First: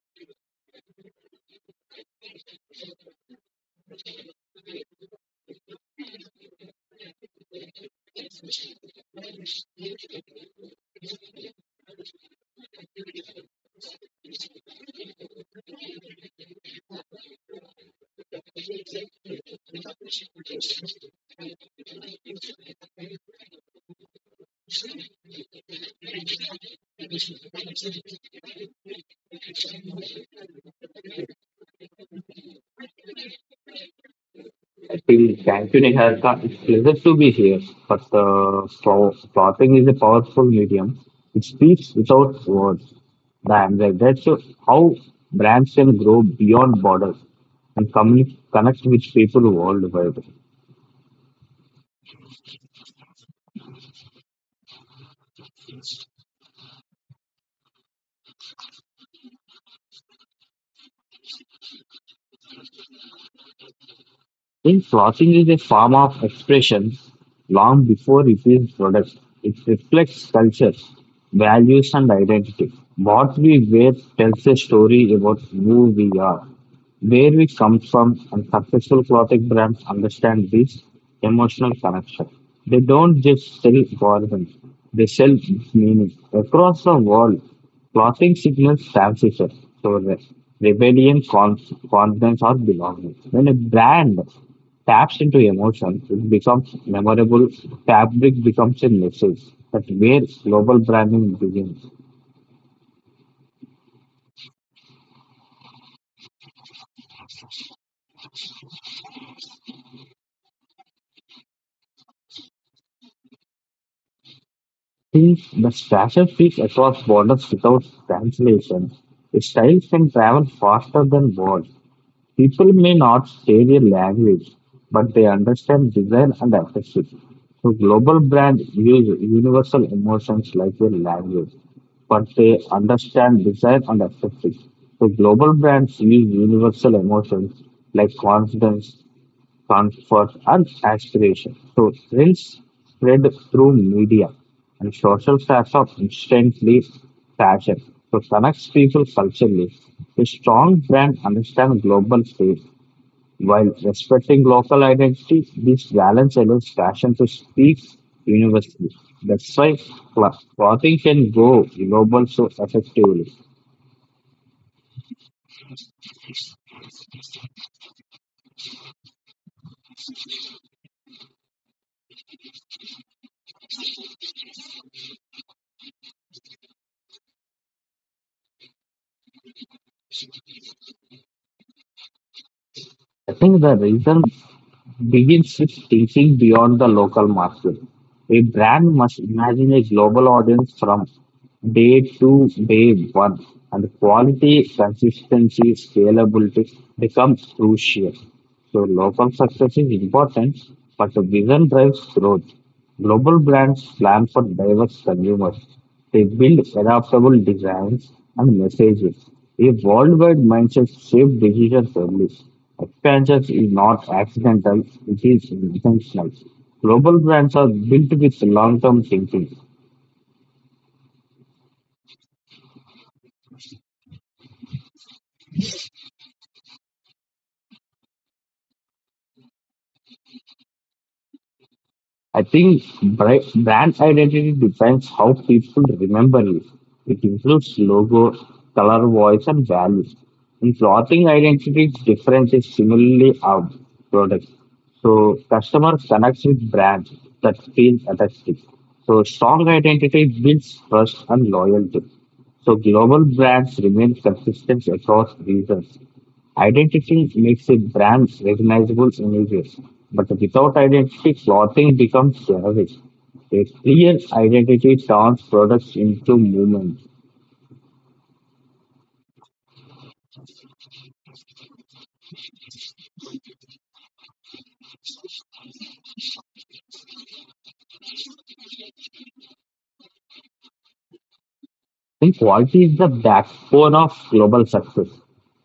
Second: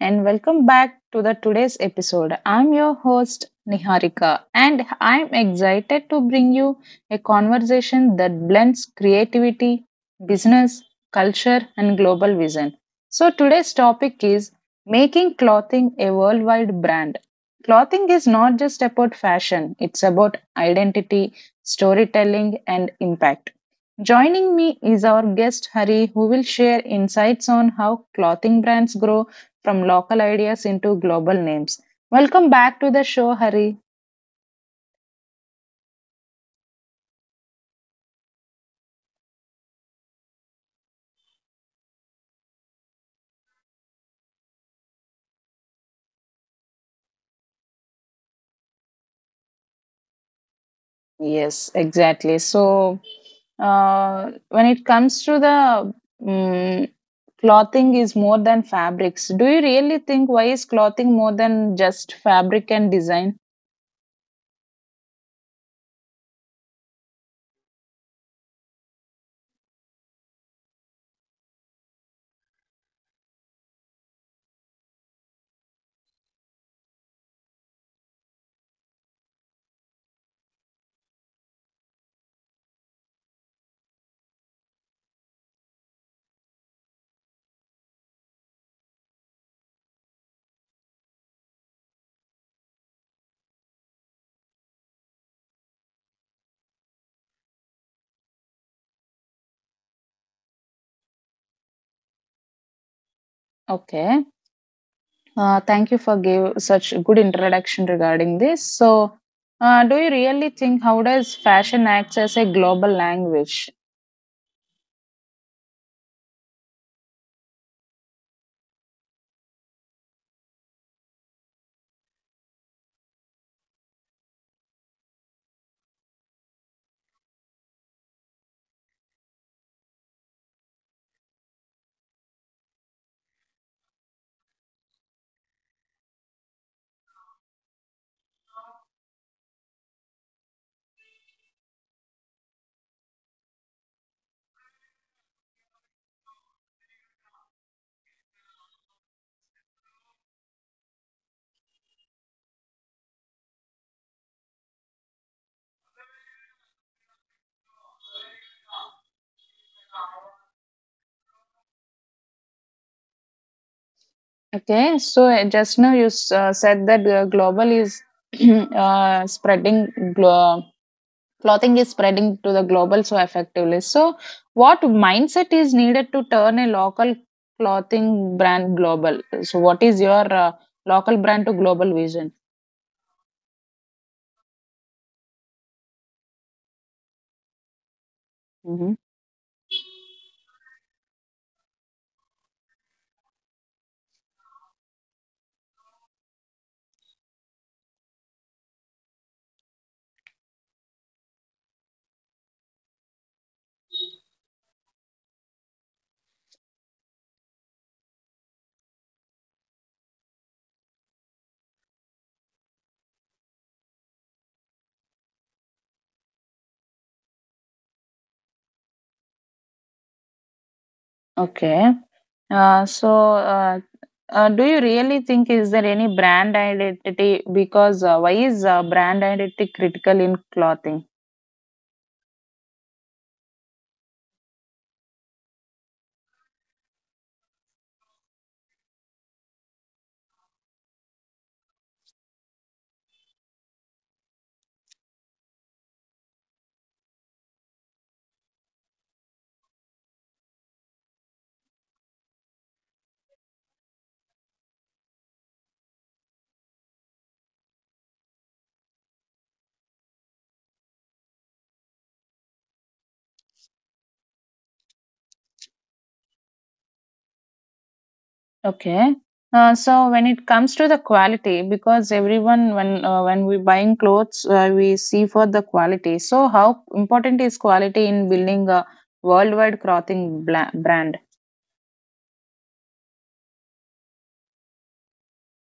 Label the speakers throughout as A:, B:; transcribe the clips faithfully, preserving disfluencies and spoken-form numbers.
A: and welcome back to the today's episode. I'm your host Niharika and I'm excited to bring you a conversation that blends creativity, business, culture and global vision. So today's topic is making clothing a worldwide brand. Clothing is not just about fashion, it's about identity, storytelling and impact. Joining me is our guest Hari, who will share insights on how clothing brands grow from local ideas into global names. Welcome back to the show, Hari.
B: I think thank you, haircut, it's a pleasure to be here, but the so clothing is a powerful medium. It speaks without words. And that's how brands can grow beyond borders and communi- connect with people worldwide.
A: Yes, exactly. So, uh, when it comes to the mm clothing is more than fabrics, do you really think why is clothing more than just fabric and design?
B: Since clothing is a form of expression long before it is product, it reflects culture, values, and identity. What we wear tells a story about who we are, where we come from, and successful clothing brands understand this emotional connection. They don't just sell volume, they sell meaning. Across the world, clothing signals fancy shirt, progress, rebellion, conf- confidence, or belonging. When a brand taps into emotion, it becomes memorable. Fabric becomes a message. That's where global branding begins.
A: Okay. Uh, thank you for give such a good introduction regarding this. So, uh, do you really think how does fashion acts as a global language?
B: Since the fashion speaks across borders without translation, its styles can travel faster than words. People may not say their language, but they understand design and affection. So global brands use universal emotions like their language, but they understand design and affection. So global brands use universal emotions like confidence, comfort, and aspiration. So trends spread through media and social platform instantly fashion. So connects people culturally. A strong brand understands global space while respecting local identity, this balance allows fashion to speak universally. That's why cla- clothing can go global so effectively.
A: Okay, so uh, just now you s- uh, said that uh, global is uh, spreading, glo- clothing is spreading to the global so effectively. So, what mindset is needed to turn a local clothing brand global? So, what is your uh, local brand to global vision?
B: I think the reason begins with thinking beyond the local market. A
A: Hmm.
B: brand must imagine a global audience from day to day one, and quality, consistency, scalability becomes crucial. So local success is important, but the vision drives growth. Global brands plan for diverse consumers, they build adaptable designs and messages. A worldwide mindset shapes decision service. Expansion is not accidental, it is intentional. Global brands are built with long term thinking.
A: Okay. Uh, so, uh, Uh, do you really think is there any brand identity? Because uh, why is uh, brand identity critical in clothing?
B: I think bri- brand identity defines how people remember you. It includes logo, color, voice, and values. In clothing identity, difference is similarly our product. So customer connects with brands that feel attractive. So strong identity builds trust and loyalty. So global brands remain consistent across regions. Identity makes a brand recognizable images, but without identity, clothing becomes generic. A clear identity turns products into movements.
A: Okay. Uh, so when it comes to the quality, because everyone when uh, when we buying clothes, uh, we see for the quality. So how important is quality in building a worldwide clothing bla- brand?
B: Think quality is the backbone of global success.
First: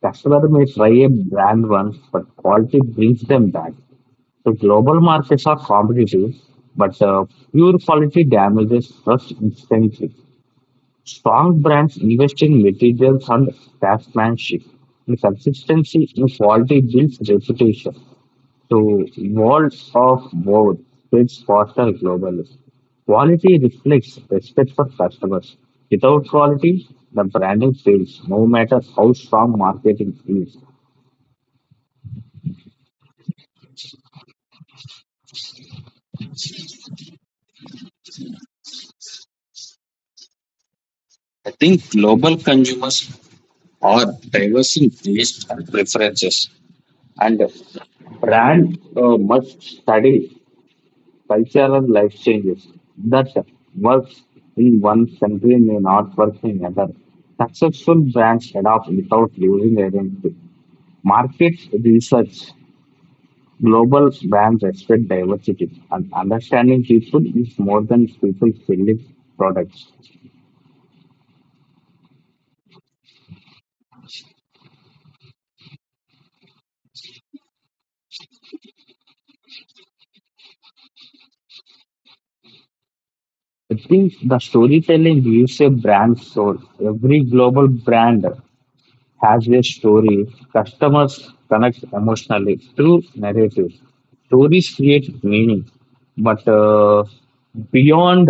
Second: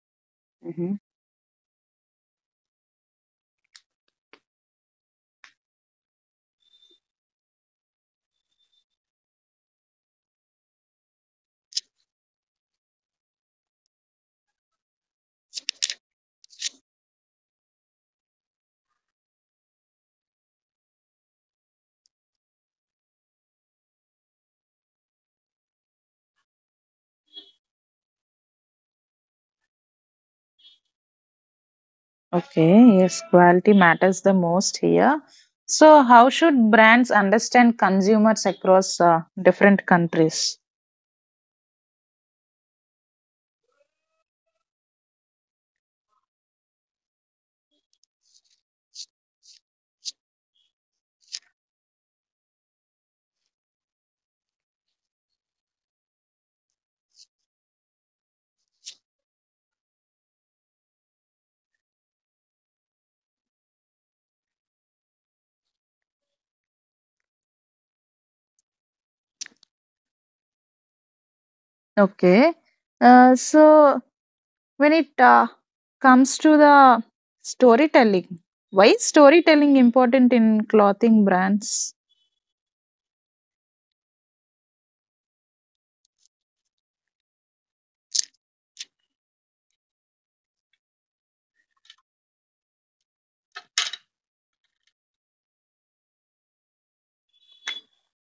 B: Customer may try
A: Hmm.
B: a brand once, but quality brings them back. So global markets are competitive, but uh, pure quality damages trust instantly. Strong brands invest in materials and craftsmanship. And consistency in quality builds reputation. So world of both spreads faster globally. Quality reflects respect for customers. Without quality, the branding fails, no matter how strong marketing is.
A: Okay, yes, quality matters the most here. So how should brands understand consumers across uh, different countries?
B: I think global consumers are diverse in tastes and preferences. And brand uh, must study cultural life changes that works in one country may not work in another. Successful brands adapt without losing identity. Market research, global brands respect diversity, and understanding people is more than people selling products.
A: Okay. Uh, so when it uh, comes to the storytelling, why is storytelling important in clothing brands?
B: I think the storytelling gives a brand soul. Every global brand has a story, customers connect emotionally through narrative. Stories create meaning, but uh, beyond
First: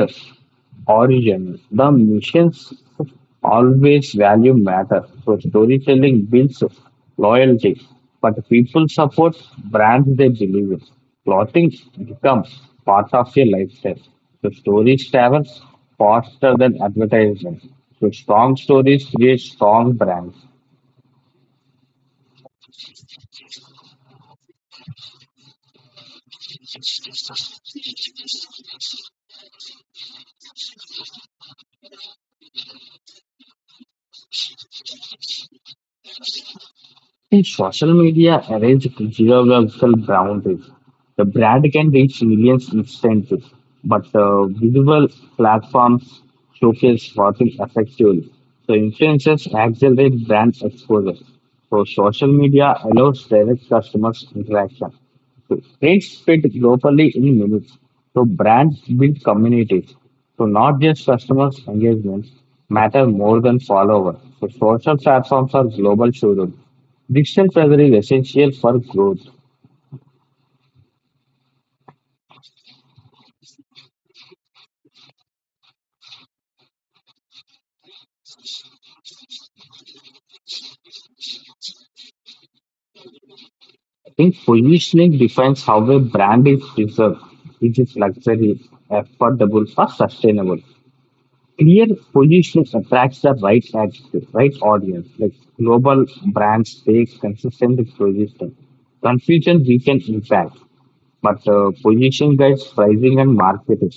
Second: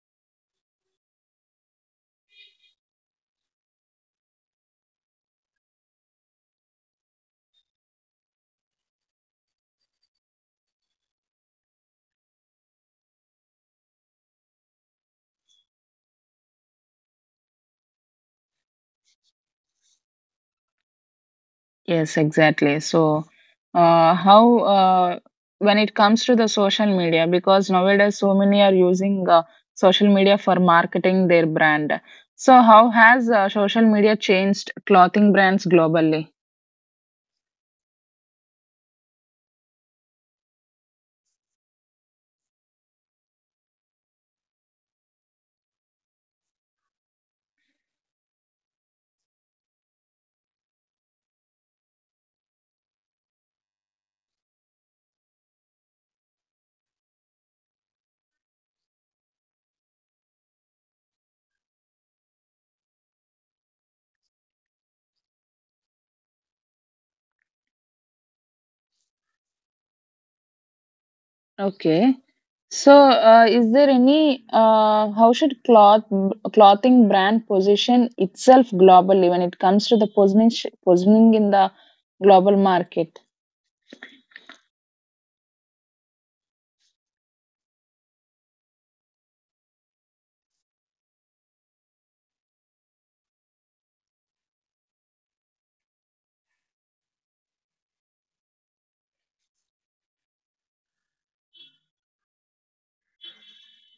B: origin, the missions always value matter. So storytelling builds loyalty, but people support brands they believe in. Clothing becomes part of your lifestyle. So stories travel faster than advertisement. So strong stories create strong brands.
A: Yes, exactly. So, uh, how uh, when it comes to the social media, because nowadays so many are using uh, social media for marketing their brand. So, how has uh, social media changed clothing brands globally?
B: See, social media arrays geographical boundaries. The brand can reach millions instantly, but uh, visible platforms showcase marketing effectively. So influencers accelerate brand exposure. So social media allows direct customers interaction. So trends fit globally in minutes. So brands build communities. So not just customers' engagement matter more than followers. So social platforms are global showrooms. Digital fabric essential for growth.
A: Okay. So, uh, is there any uh, how should cloth clothing brand position itself globally when it comes to the positioning positioning in the global market?
B: I think positioning defines how a brand is preserved, which is luxury, affordable, or sustainable. Clear positioning attracts the right attitude, right audience. Like global brands take consistent positioning. Confusion weakens impact. but uh, position guides pricing and marketing.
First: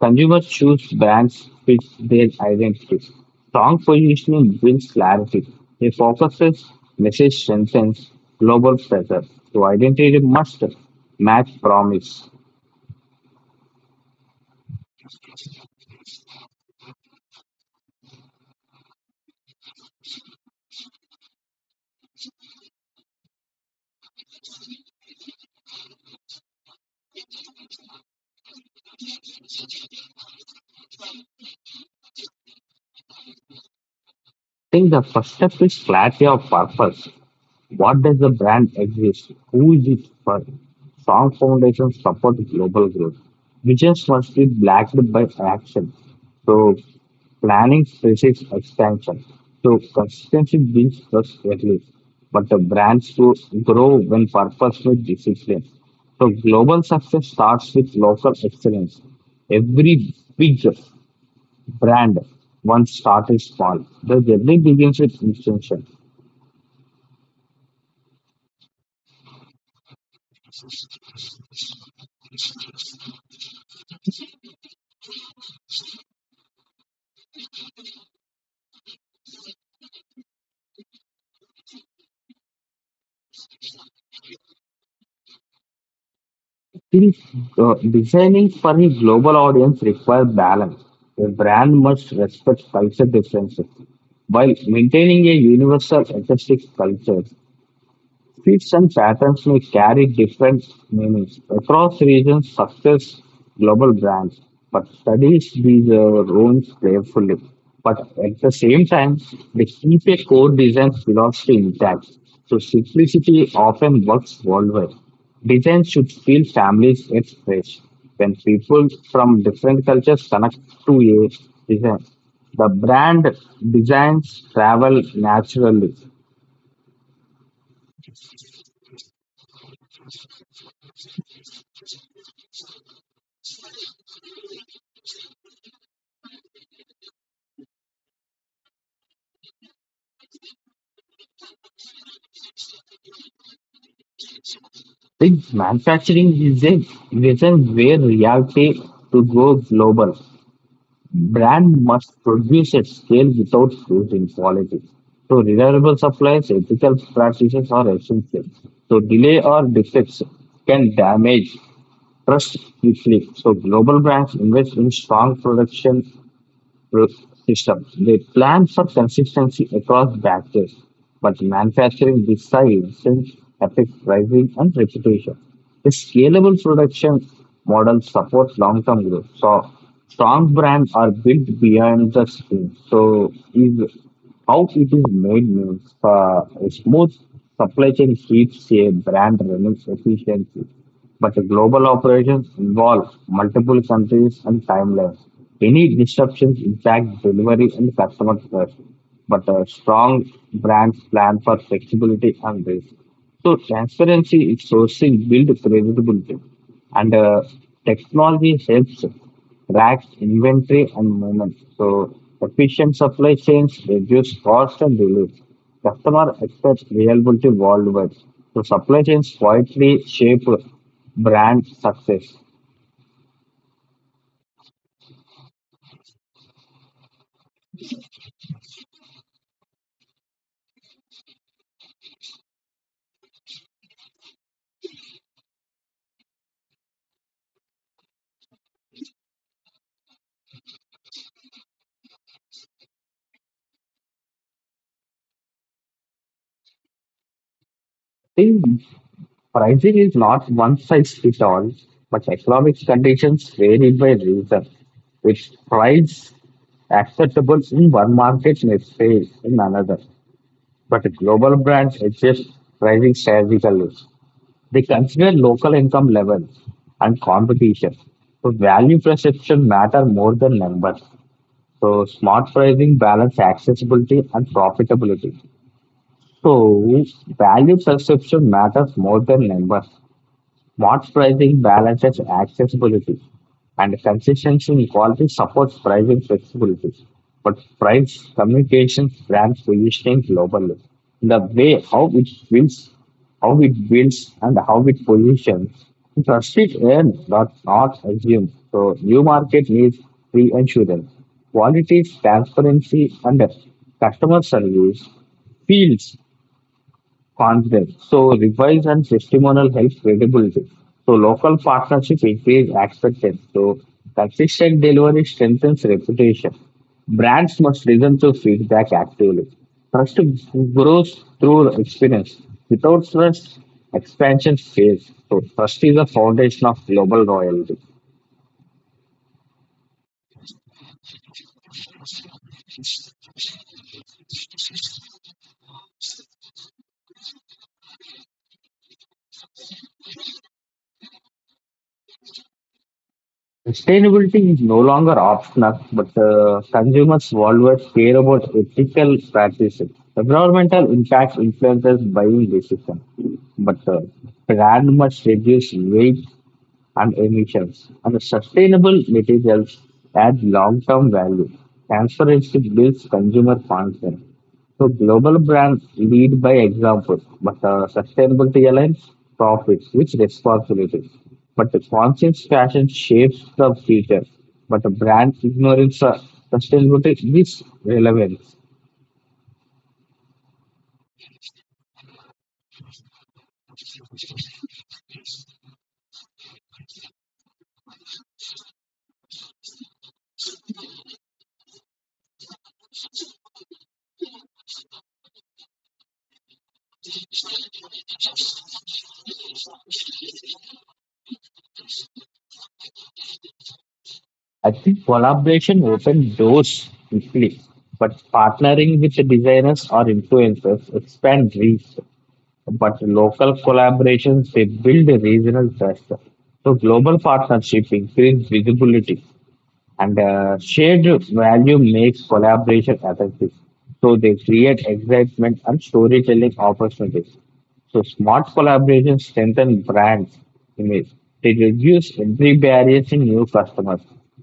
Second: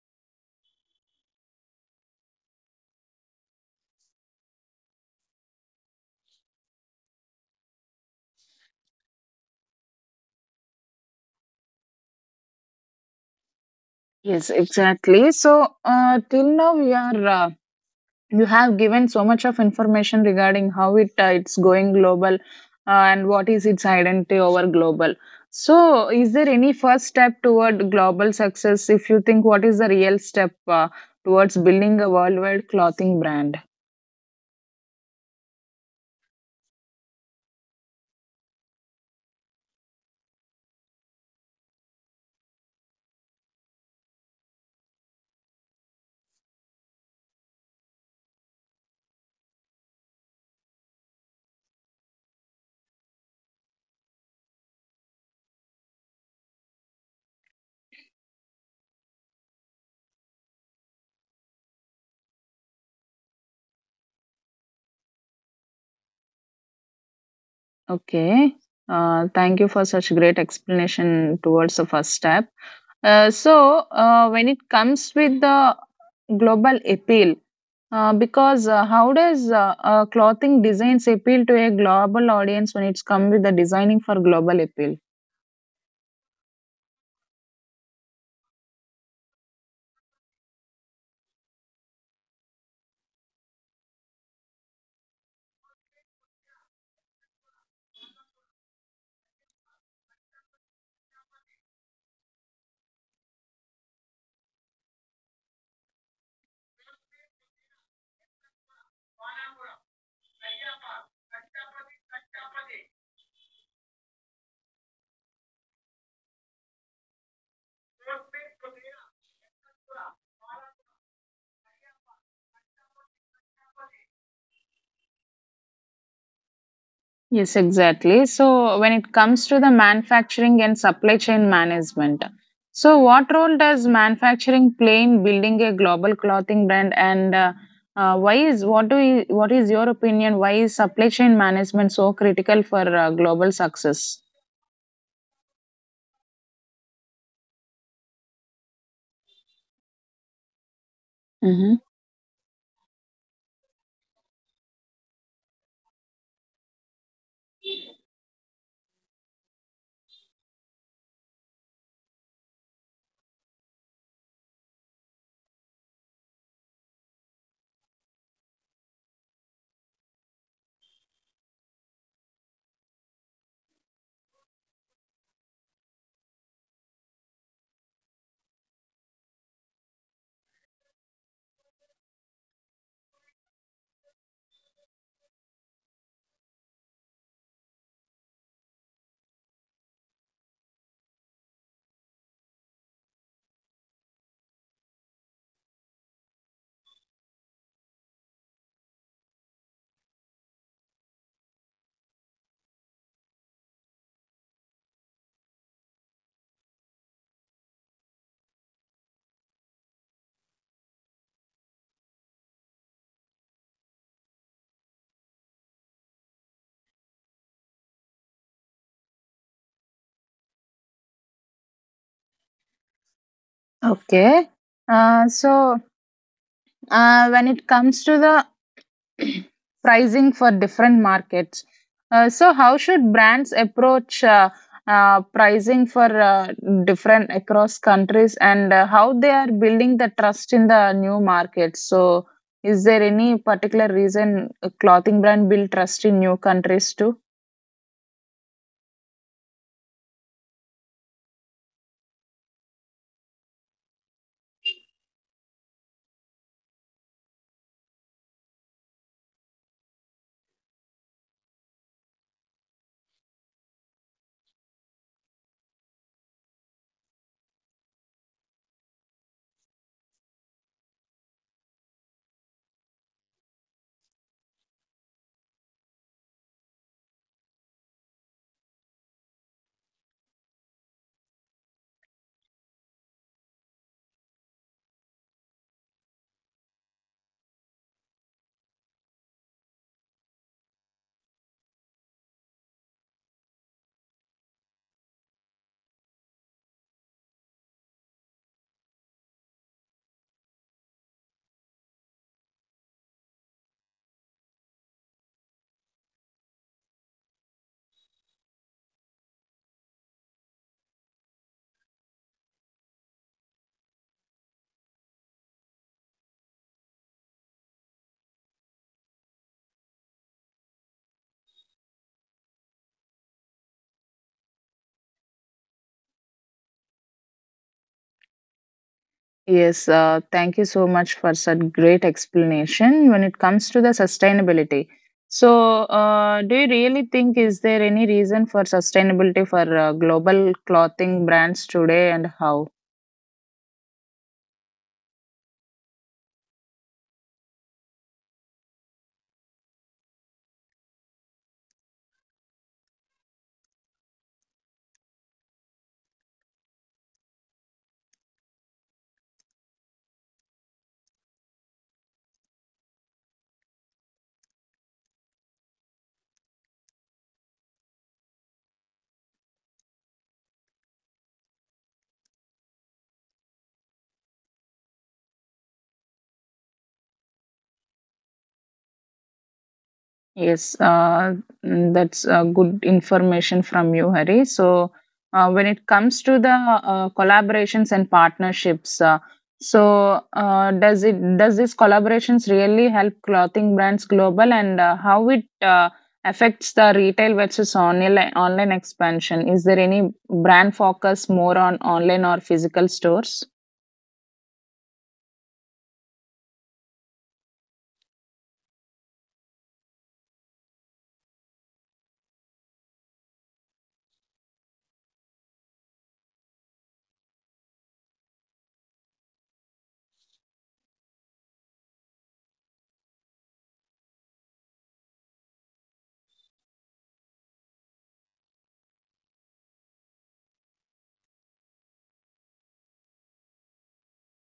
B: Consumers choose brands fit their identity. Strong positioning builds clarity. It focuses, message strengthens global pressure. So identity must match promise.
A: Yes, exactly. So, uh, till now we are uh, you have given so much of information regarding how it uh, it's going global uh, and what is its identity over global. So is there any first step toward global success? If you think what is the real step uh, towards building a worldwide clothing brand?
B: I think the first step is clarity of purpose. What does the brand exist? Who is it for? Strong foundations support global growth. Visions must be backed by action. So planning faces expansion. So consistency builds trust early, but the brands grow grow when purpose with discipline. So global success starts with local excellence. Every big brand once started small. The journey begins with intention.
A: Okay. uh, thank you for such great explanation towards the first step. Uh, so uh, when it comes with the global appeal. Uh, because uh, how does uh, uh, clothing designs appeal to a global audience when it's come with the designing for global appeal?
B: Still, uh, Designing for a global audience requires balance. A brand must respect culture differences while maintaining a universal artistic culture. Feats and patterns may carry different meanings across regions, success, global brands, but studies these uh, rooms carefully. But at the same time, they keep a core design philosophy intact. So simplicity often works worldwide. Design should feel families at fresh. When people from different cultures connect to a design, the brand designs travel naturally.
A: Yes, exactly. So when it comes to the manufacturing and supply chain management, so what role does manufacturing play in building a global clothing brand, and uh, uh, why is what do you, what is your opinion? Why is supply chain management so critical for uh, global success?
B: Big manufacturing is a vision where reality to go global.
A: Mm-hmm.
B: Brand must produce at scale without losing quality. So reliable supplies, ethical practices are essential. So delay or defects can damage trust quickly. So global brands invest in strong production system. They plan for consistency across batches, but manufacturing decides since affects pricing and reputation. A scalable production model supports long-term growth. So strong brands are built beyond the screen. So is how it is made means uh, a smooth supply chain keeps a brand running efficiently but the global operations involve multiple countries and timelines. Any disruptions impact delivery and customer trust. But a strong brands plan for flexibility and risk. So transparency in sourcing build credibility, and uh, technology helps track inventory and movement. So efficient supply chains reduce cost and delays. Customer expects reliability worldwide. So supply chains quietly shape brand success.
A: Okay. Uh, so uh, when it comes to the pricing for different markets. Uh, so, how should brands approach uh, uh, pricing for uh, different across countries and uh, how they are building the trust in the new markets? So, is there any particular reason a clothing brand build trust in new countries too?
B: Pricing is not one size fits all, but economic conditions vary by region, which price acceptable in one market may fail in another. But global brands adjust pricing strategically. They consider local income levels and competition. So value perception matter more than numbers. So smart pricing balance accessibility and profitability. So value perception matters more than numbers. Smart pricing balances accessibility and consistency in quality supports pricing flexibility. But price communication grants positioning globally. The way how it builds, how it builds and how it positions, trust it earn, not, not assume. So new market needs reassurance. Quality, transparency and customer service fields confidence. So revise and testimonial helps credibility. So local partnership increase acceptance. So consistent delivery strengthens reputation. Brands must listen to feedback actively. Trust grows through experience. Without trust, expansion fails. So trust is the foundation of global loyalty.
A: Yes, uh, thank you so much for such great explanation when it comes to the sustainability. So, uh, do you really think is there any reason for sustainability for uh, global clothing brands today, and how?
B: Sustainability is no longer optional, but uh, consumers worldwide care about ethical practices. Environmental impact influences buying decisions, but uh, brand must reduce weight and emissions. And sustainable materials add long-term value. Transparency builds consumer confidence. So global brands lead by example, but uh, sustainability aligns profits with responsibility. But the conscious fashion shapes the future. But the brand ignorance uh, sustainability is relevance.
A: Yes, uh, mm, that's uh, good information from you, Hari. So, uh, when it comes to the uh, collaborations and partnerships, uh, so uh, does it, does these collaborations really help clothing brands global, and uh, how it uh, affects the retail versus online online expansion? Is there any brand focus more on online or physical stores?
B: I think collaboration opens doors quickly, but partnering with the designers or influencers expand reach. But local collaborations they build a regional trust. So global partnership increase visibility and uh, shared value makes collaboration effective. So they create excitement and storytelling opportunities. So smart collaboration strengthen brands image. They reduce entry barriers in new customers.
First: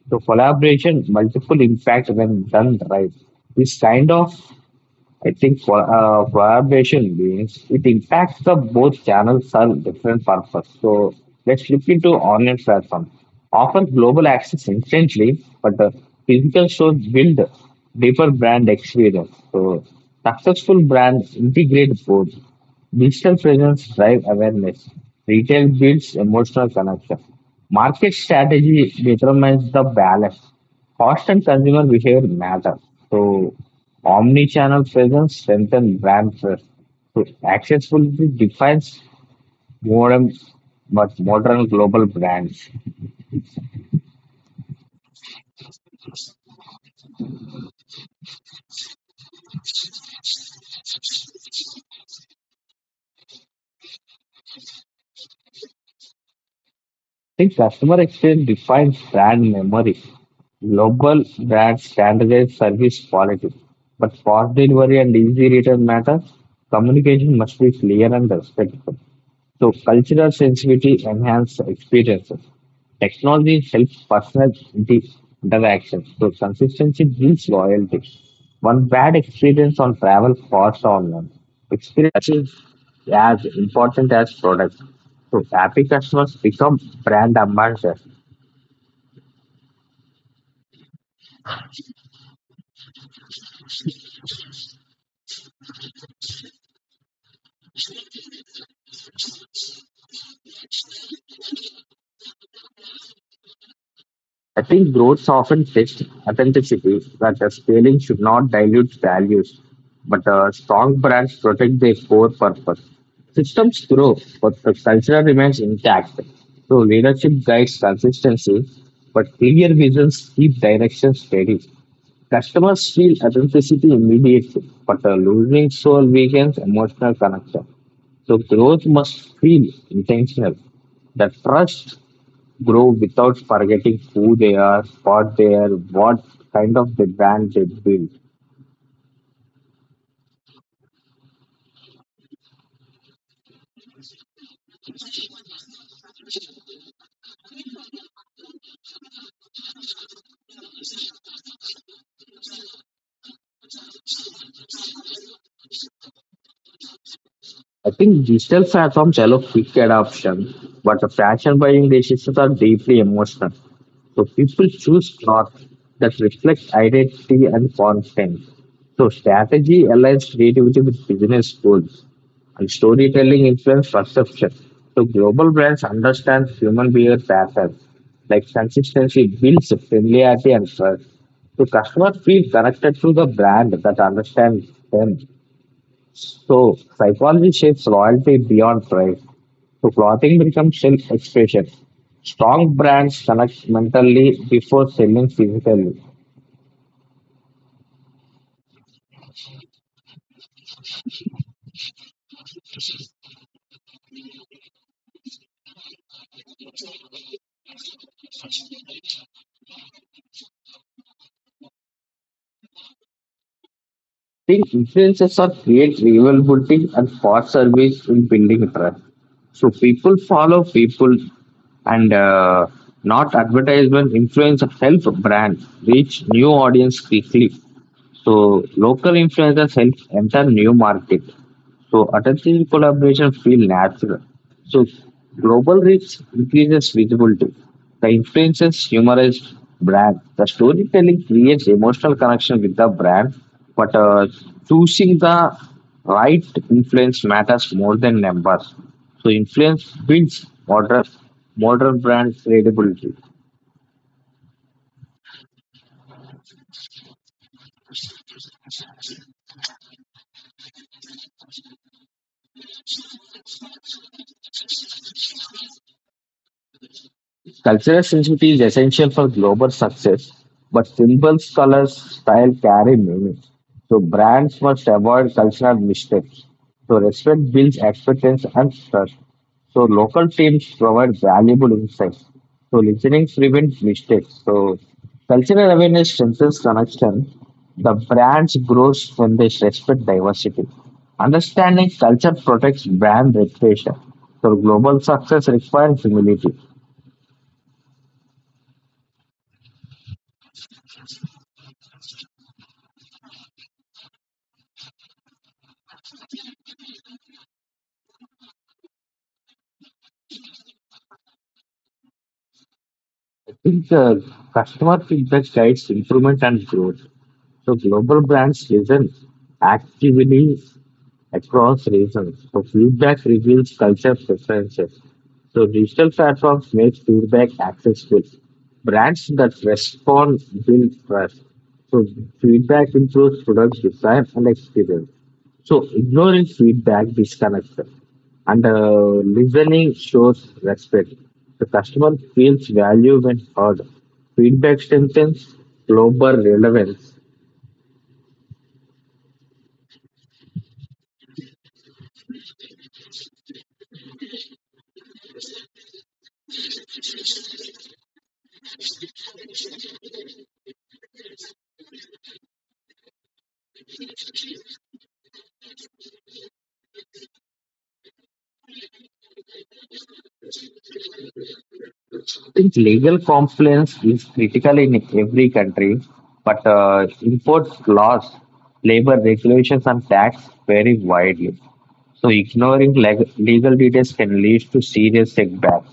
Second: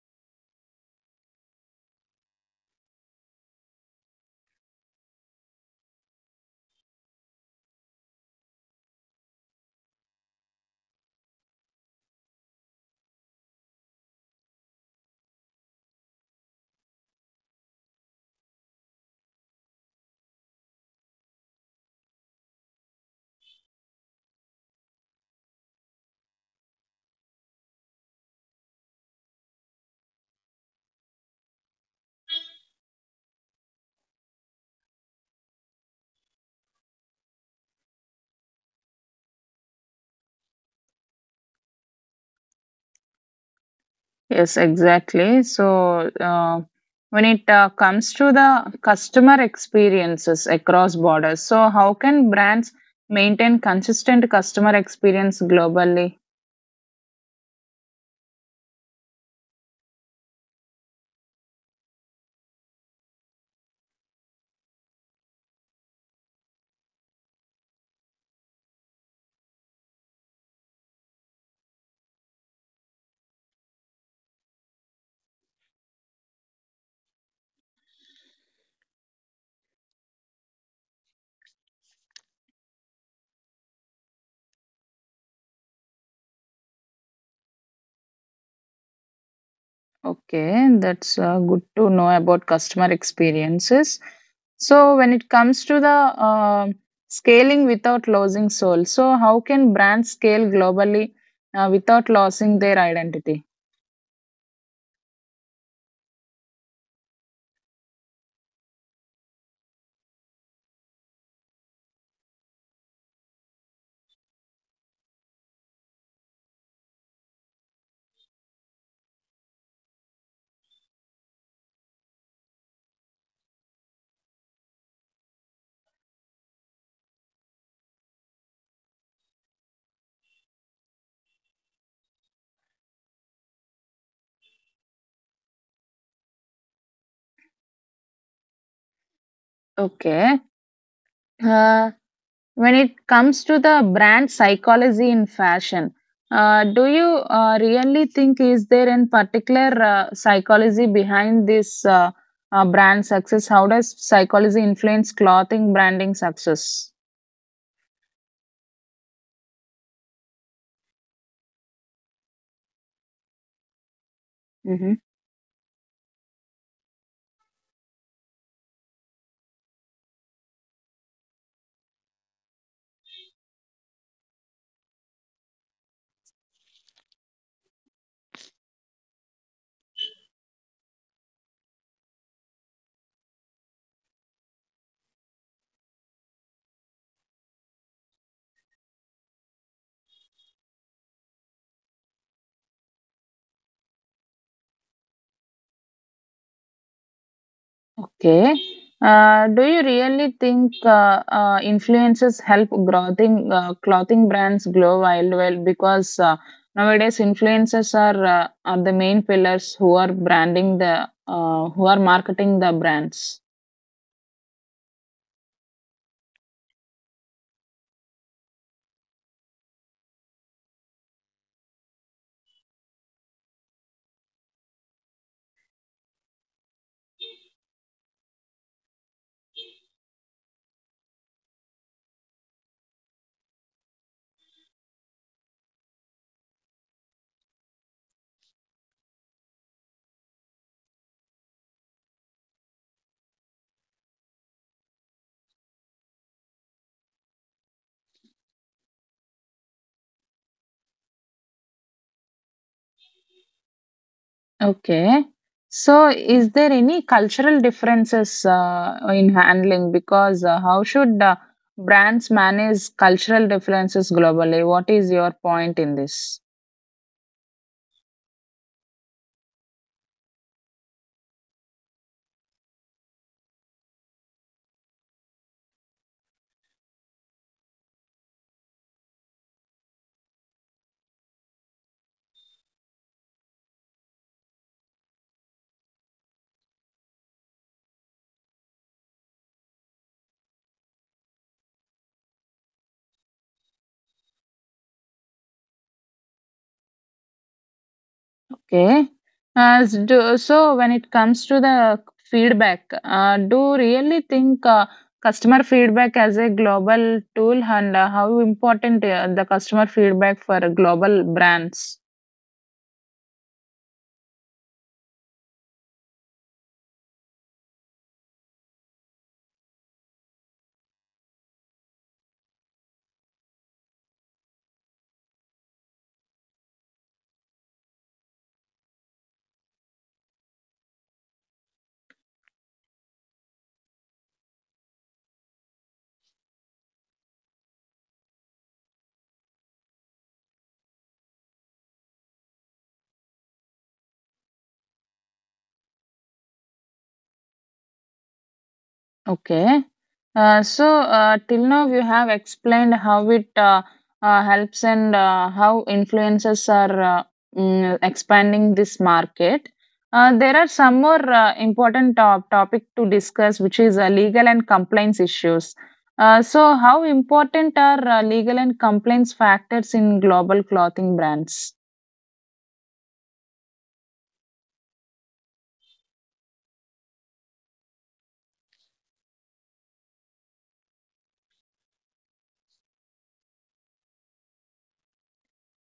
B: So collaboration multiple impact when done right. This kind of I think for uh, collaboration means it impacts the both channels serve different purpose. So let's look into online platform. Offer global access instantly, but the physical stores build deeper brand experience. So successful brands integrate both. Digital presence drive awareness. Retail builds emotional connection. Market strategy determines the balance. Cost and consumer behavior matter. So Omni-channel presence strengthens brand trust. So accessibility defines modern but modern global brands. I
A: Yes, exactly. So, uh, when it uh, comes to the customer experiences across borders, so how can brands maintain consistent customer experience globally?
B: think customer experience defines brand memory. Global brands standardize service quality, but fast delivery and easy return matter. Communication must be clear and respectful. So cultural sensitivity enhances experiences. Technology helps personal di- interaction. So consistency builds loyalty. One bad experience on travel costs online. Experience is as important as product. So happy customers become brand ambassadors.
A: Okay, that's uh, good to know about customer experiences. So, when it comes to the uh, scaling without losing soul, so how can brands scale globally uh, without losing their identity?
B: I think Groves often text authenticity that the scaling should not dilute values, but uh, strong brands protect their core purpose. Systems grow, but the culture remains intact. So leadership guides consistency, but clear visions keep direction steady. Customers feel authenticity immediately, but the losing soul weakens emotional connection. So growth must feel intentional. The trust grow without forgetting who they are, what they are, what kind of the brand they build.
A: Okay. Uh, when it comes to the brand psychology in fashion. Uh, do you uh, really think is there in particular uh, psychology behind this uh, uh, brand success? How does psychology influence clothing branding success?
B: I think digital platforms allow quick adoption, but the fashion buying decisions are deeply emotional. So people choose clothes that reflect identity and content. So strategy aligns creativity with business goals. And storytelling influence perception. So global brands understand human behavior patterns, like consistency builds familiarity and trust. So customers feel connected to the brand that understands them. So psychology shapes loyalty beyond price. So clothing becomes self-expression. Strong brands connect mentally before selling physically.
A: Okay. Uh, do you really think uh, uh, influencers help clothing uh, clothing brands grow wild well? Because uh, nowadays influencers are uh, are the main pillars who are branding the uh, who are marketing the brands.
B: Think influencers are create rivalry and fast service in building trust. So people follow people and uh, not advertisement influencer help brand reach new audience quickly. So local influencers help enter new market. So attention collaboration feel natural. So global reach increases visibility. The influences humorize brand. The storytelling creates emotional connection with the brand, but uh, choosing the right influence matters more than numbers. So influence builds modern modern brand credibility.
A: Okay. So, is there any cultural differences uh, in handling? Because uh, how should uh, brands manage cultural differences globally? What is your point in this?
B: Cultural sensitivity is essential for global success, but symbols, colors, style carry meaning. So brands must avoid cultural mistakes. So respect builds acceptance and trust. So local teams provide valuable insights. So listening prevents mistakes. So cultural awareness strengthens connection. The brands grows when they respect diversity. Understanding culture protects brand reputation. So global success requires humility.
A: Okay. As do, so when it comes to the feedback, uh, do really think uh, customer feedback as a global tool, and uh, how important uh, the customer feedback for global brands?
B: Think, uh, customer feedback guides improvement and growth. So global brands listen actively across regions. So feedback reveals culture preferences. So digital platforms make feedback accessible. Brands that respond build trust. So feedback improves product design and experience. So ignoring feedback disconnects them. And uh, listening shows respect. The customer feels value when heard. Feedback strengthens global relevance.
A: Okay. Uh, so uh, till now you have explained how it uh, uh, helps and uh, how influencers are uh, mm, expanding this market. Uh, there are some more uh, important top topic to discuss, which is uh, legal and compliance issues. Uh, so how important are uh, legal and compliance factors in global clothing brands?
B: I think legal compliance is critical in every country, but uh, import laws, labor regulations, and tax vary widely. So ignoring leg- legal details can lead to serious setbacks.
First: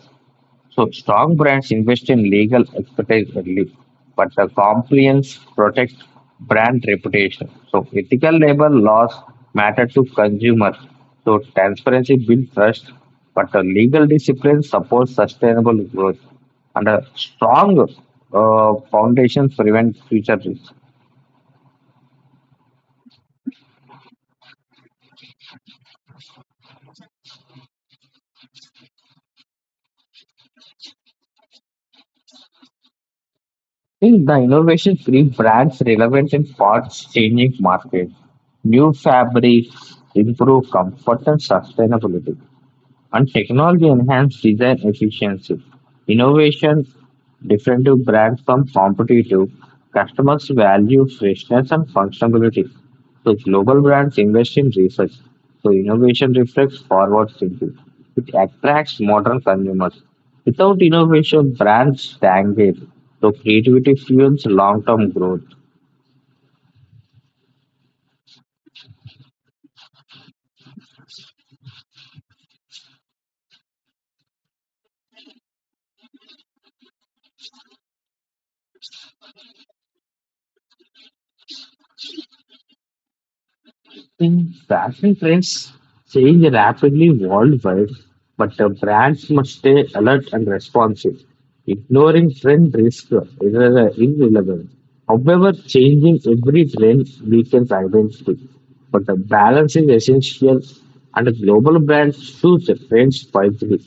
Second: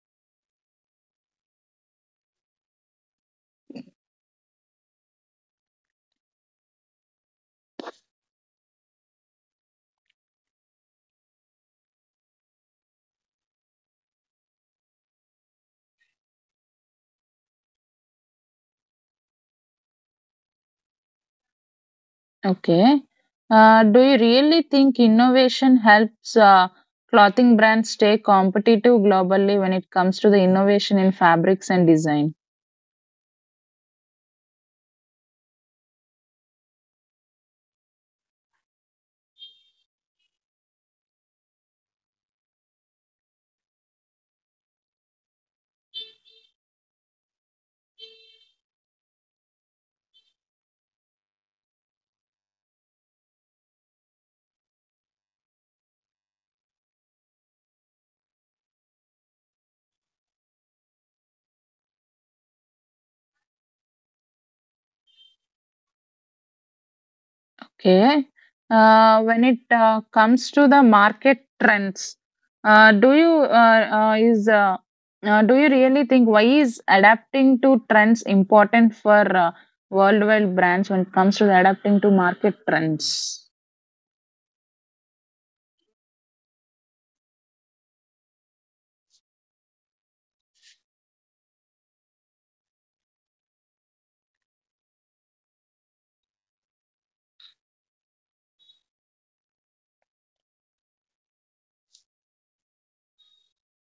B: So strong brands invest in legal expertise early, but the compliance protects brand reputation. So ethical labor laws matter to consumers. So transparency builds trust, but the legal discipline supports sustainable growth. And a strong uh, foundations prevent future risks.
A: Okay. Uh, do you really think innovation helps uh, clothing brands stay competitive globally when it comes to the innovation in fabrics and design?
B: I think the innovation keeps brands relevant in fast changing markets. New fabrics improve comfort and sustainability and technology enhance design efficiency. Innovation differentiates brands from competitive customers value freshness and functionality. So global brands invest in research. So innovation reflects forward thinking. It attracts modern consumers. Without innovation, brands stagnate. So creativity fuels long-term growth.
A: Okay. Uh, when it uh, comes to the market trends, uh, do you uh, uh, is uh, uh, do you really think why is adapting to trends important for uh, worldwide brands when it comes to the adapting to market trends?
B: Mm, Fashion trends change rapidly worldwide, but the brands must stay alert and responsive. Ignoring trend risk is uh, irrelevant. However, changing every trend weakens identity, but the balance is essential, and global brands choose the trends wisely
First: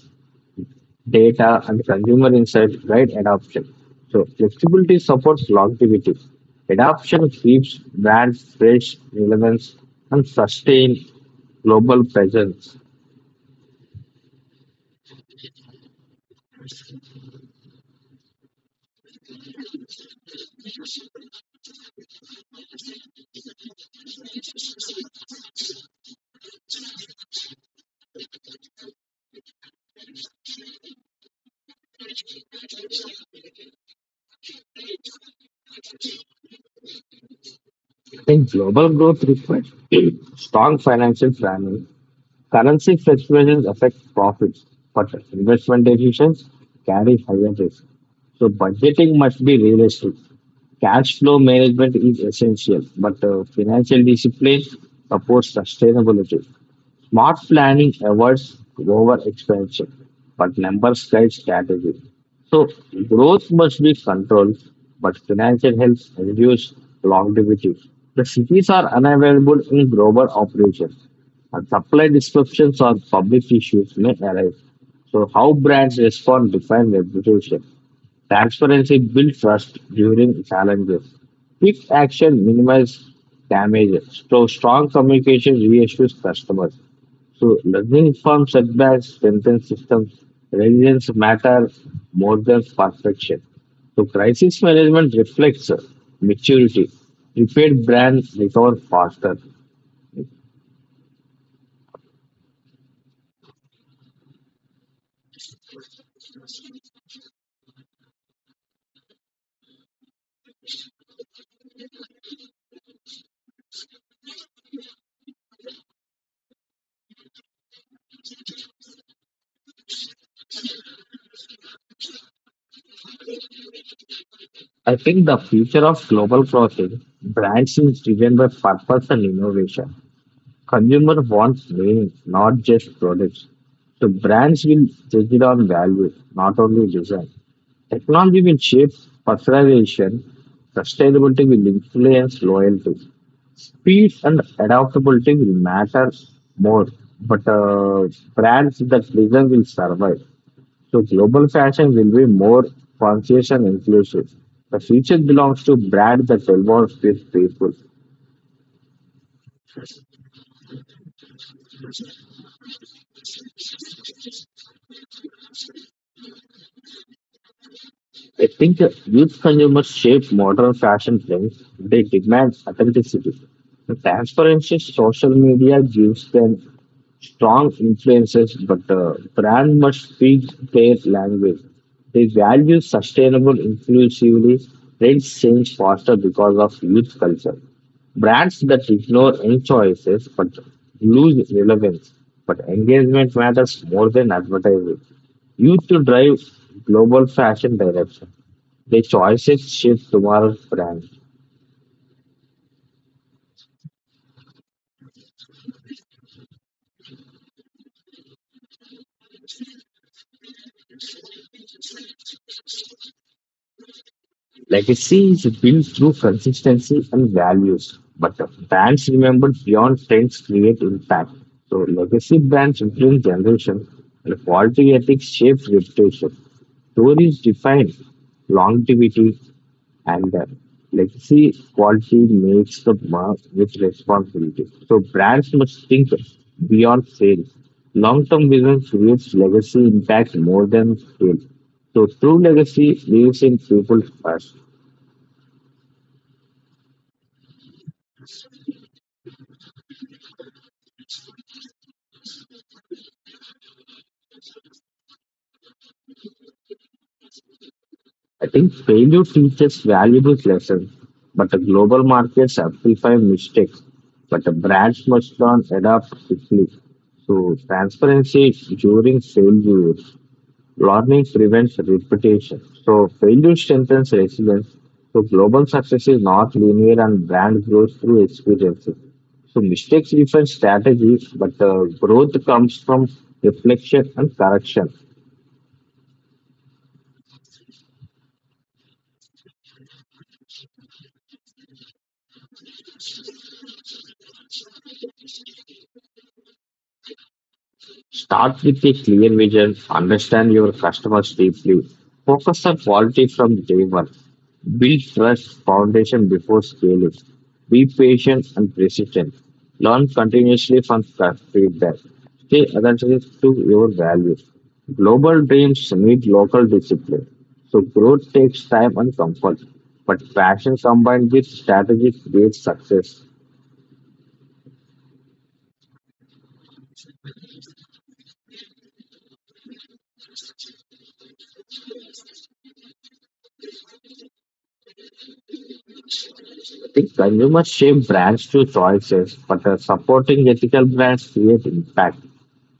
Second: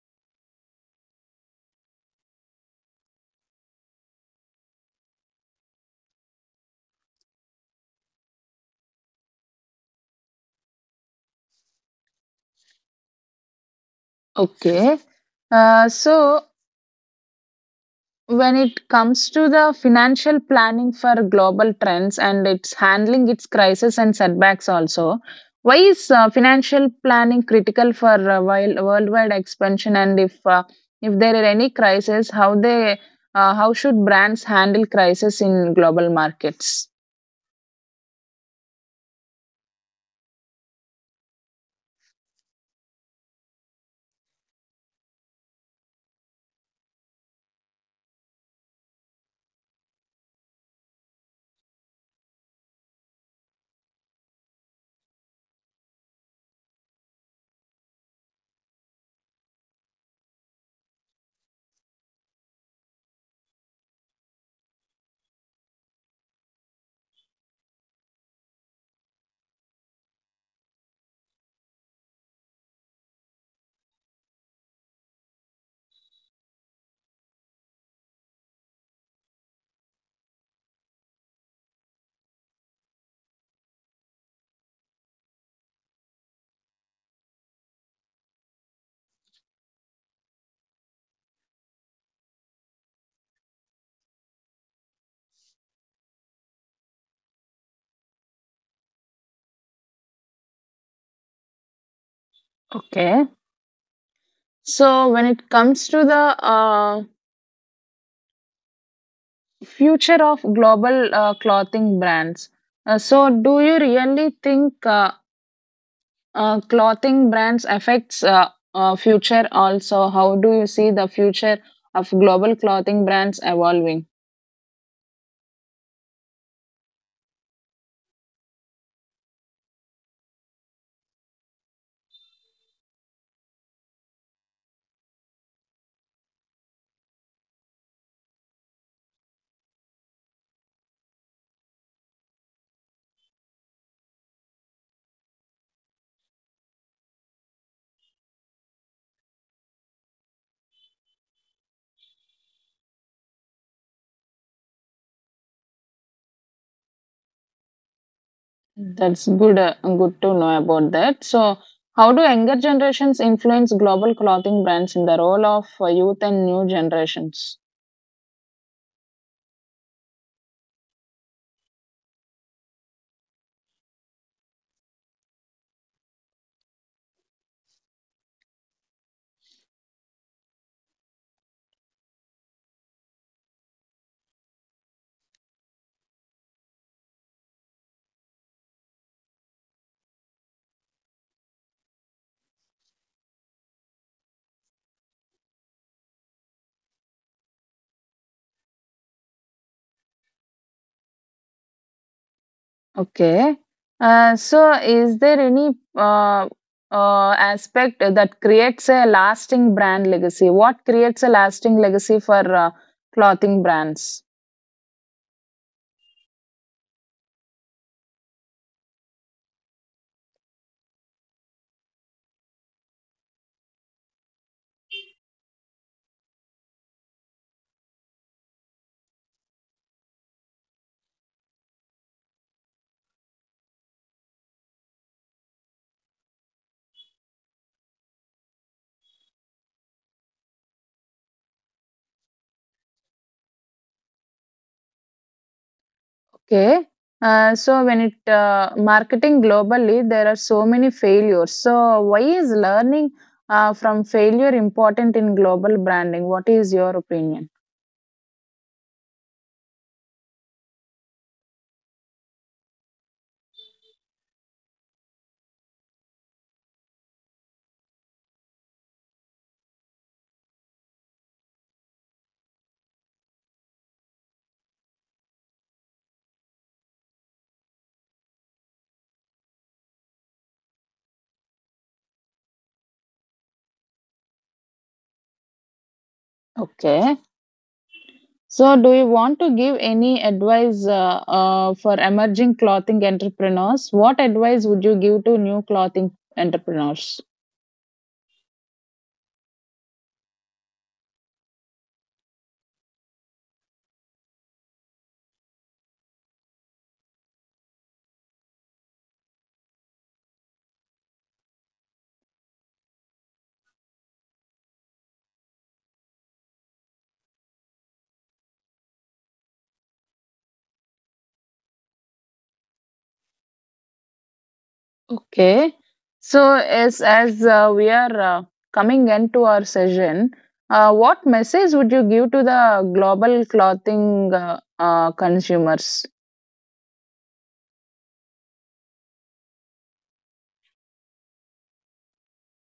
B: data, and consumer insights guide adoption. So flexibility supports longevity. Adoption keeps brands fresh, relevance, and sustained global presence.
A: Okay. Uh, so when it comes to the financial planning for global trends and its handling its crisis and setbacks also, why is uh, financial planning critical for uh, while worldwide expansion? And if uh, if there are any crisis, how they uh, how should brands handle crisis in global markets?
B: I think global growth requires strong financial planning. Currency fluctuations affect profits, but investment decisions carry higher risk. So budgeting must be realistic. Cash flow management is essential, but uh, financial discipline supports sustainability. Smart planning avoids overexpansion, but numbers guide strategy. So growth must be controlled, but financial health reduces longevity. The cities are unavailable in global operations, and supply disruptions or public issues may arise. So how brands respond define reputation. Transparency builds trust during challenges. Quick action minimizes damage. So strong communication reassures customers. So learning from setbacks strengthens systems. Resilience matter more than perfection. So crisis management reflects uh, maturity. Prepared brands recover faster.
A: Okay. So when it comes to the uh, future of global uh, clothing brands, uh, so do you really think Uh, uh, clothing brands affects uh, uh, future also? How do you see the future of global clothing brands evolving?
B: I think the future of global clothing brands is driven by purpose and innovation. Consumer wants meaning, not just products. So brands will judge it on value, not only design. Technology will shape personalization. Sustainability will influence loyalty. Speed and adaptability will matter more, but uh, brands that listen will survive. So global fashion will be more conscious and inclusive. The future belongs to brands that involves these people.
A: That's good, uh, good to know about that. So how do younger generations influence global clothing brands in the role of uh, youth and new generations?
B: I think uh, youth consumers shape modern fashion trends. They demand authenticity. The transparency social media gives them strong influences, but the brand must speak their language. They value sustainable, inclusively. Trends change faster because of youth culture. Brands that ignore young choices but lose relevance. But engagement matters more than advertising. Youth to drive global fashion direction. Their choices shape tomorrow's brand.
A: Okay. Uh, so is there any uh, uh, aspect that creates a lasting brand legacy? What creates a lasting legacy for uh, clothing brands?
B: Legacy is built through consistency and values, but the brands remembered beyond trends create impact. So legacy brands influence generation, and quality ethics shape reputation. Stories define longevity, and uh, legacy quality makes the mark with responsibility. So brands must think beyond sales. Long-term vision creates legacy impact more than sales. So true legacy lives in people first.
A: Okay. Uh, so when it uh, marketing globally, there are so many failures. So why is learning uh, from failure important in global branding? What is your opinion?
B: I think failure teaches valuable lessons, but the global markets amplify mistakes. But the brands must learn adapt quickly. So transparency during failure, learning prevents repetition. So failure strengthens resilience. So global success is not linear, and brand grows through experiences. So mistakes refine strategies, but uh, growth comes from reflection and correction.
A: Okay. So do you want to give any advice uh, uh, for emerging clothing entrepreneurs? What advice would you give to new clothing entrepreneurs?
B: Start with a clear vision, understand your customers deeply, focus on quality from day one, build trust foundation before scaling, be patient and persistent, learn continuously from cu- feedback, stay attentive to your values. Global dreams need local discipline, so growth takes time and comfort, but passion combined with strategy creates success.
A: Okay. So, as as uh, we are uh, coming end to our session, uh, what message would you give to the global clothing uh, uh, consumers?
B: Think consumers shape brands to choices, but the supporting ethical brands create impact.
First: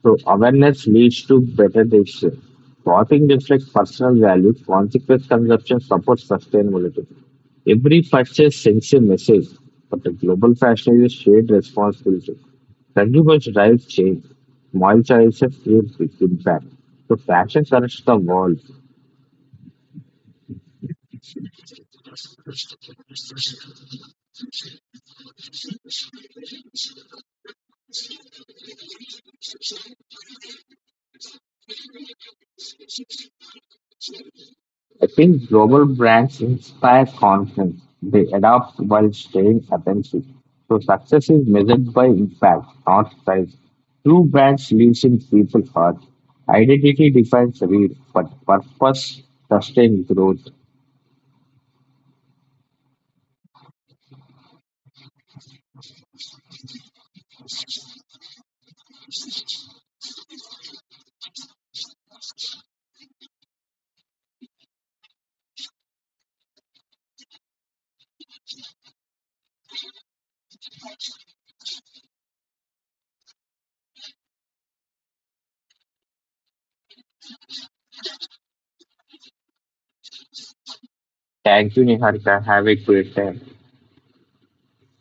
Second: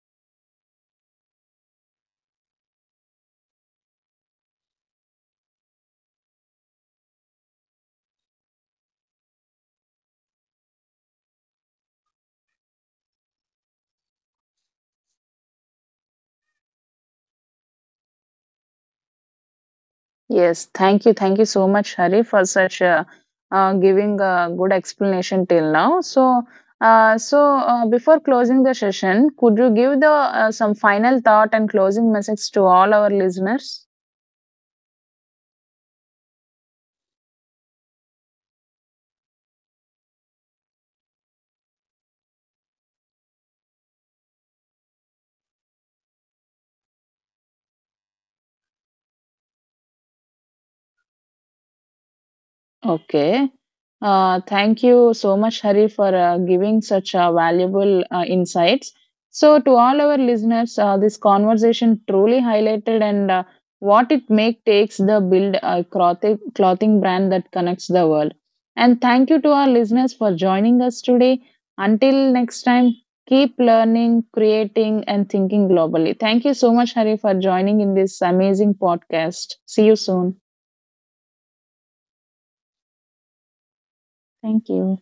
B: So awareness leads to better decisions. Shopping reflects personal value. Consequent consumption supports sustainability. Every purchase sends a message, but the global fashion is a shared responsibility. Consumers drive change. Small choices create big impact. So fashion corrects the world.
A: Yes, thank you, thank you so much, Hari, for such uh, uh, giving a good explanation till now. So, uh, so uh, before closing the session, could you give the uh, some final thought and closing message to all our listeners?
B: I think global brands inspire confidence. They adapt while staying authentic. So success is measured by impact, not size. True brands lives in people's heart. Identity defines real, but purpose sustains growth.
A: Okay. Uh, thank you so much, Hari, for uh, giving such uh, valuable uh, insights. So, to all our listeners, uh, this conversation truly highlighted and uh, what it make takes the build a clothing, clothing brand that connects the world. And thank you to our listeners for joining us today. Until next time, keep learning, creating, and thinking globally. Thank you so much, Hari, for joining in this amazing podcast. See you soon.
B: Thank you, Niharika. Have a great time.
A: Thank you.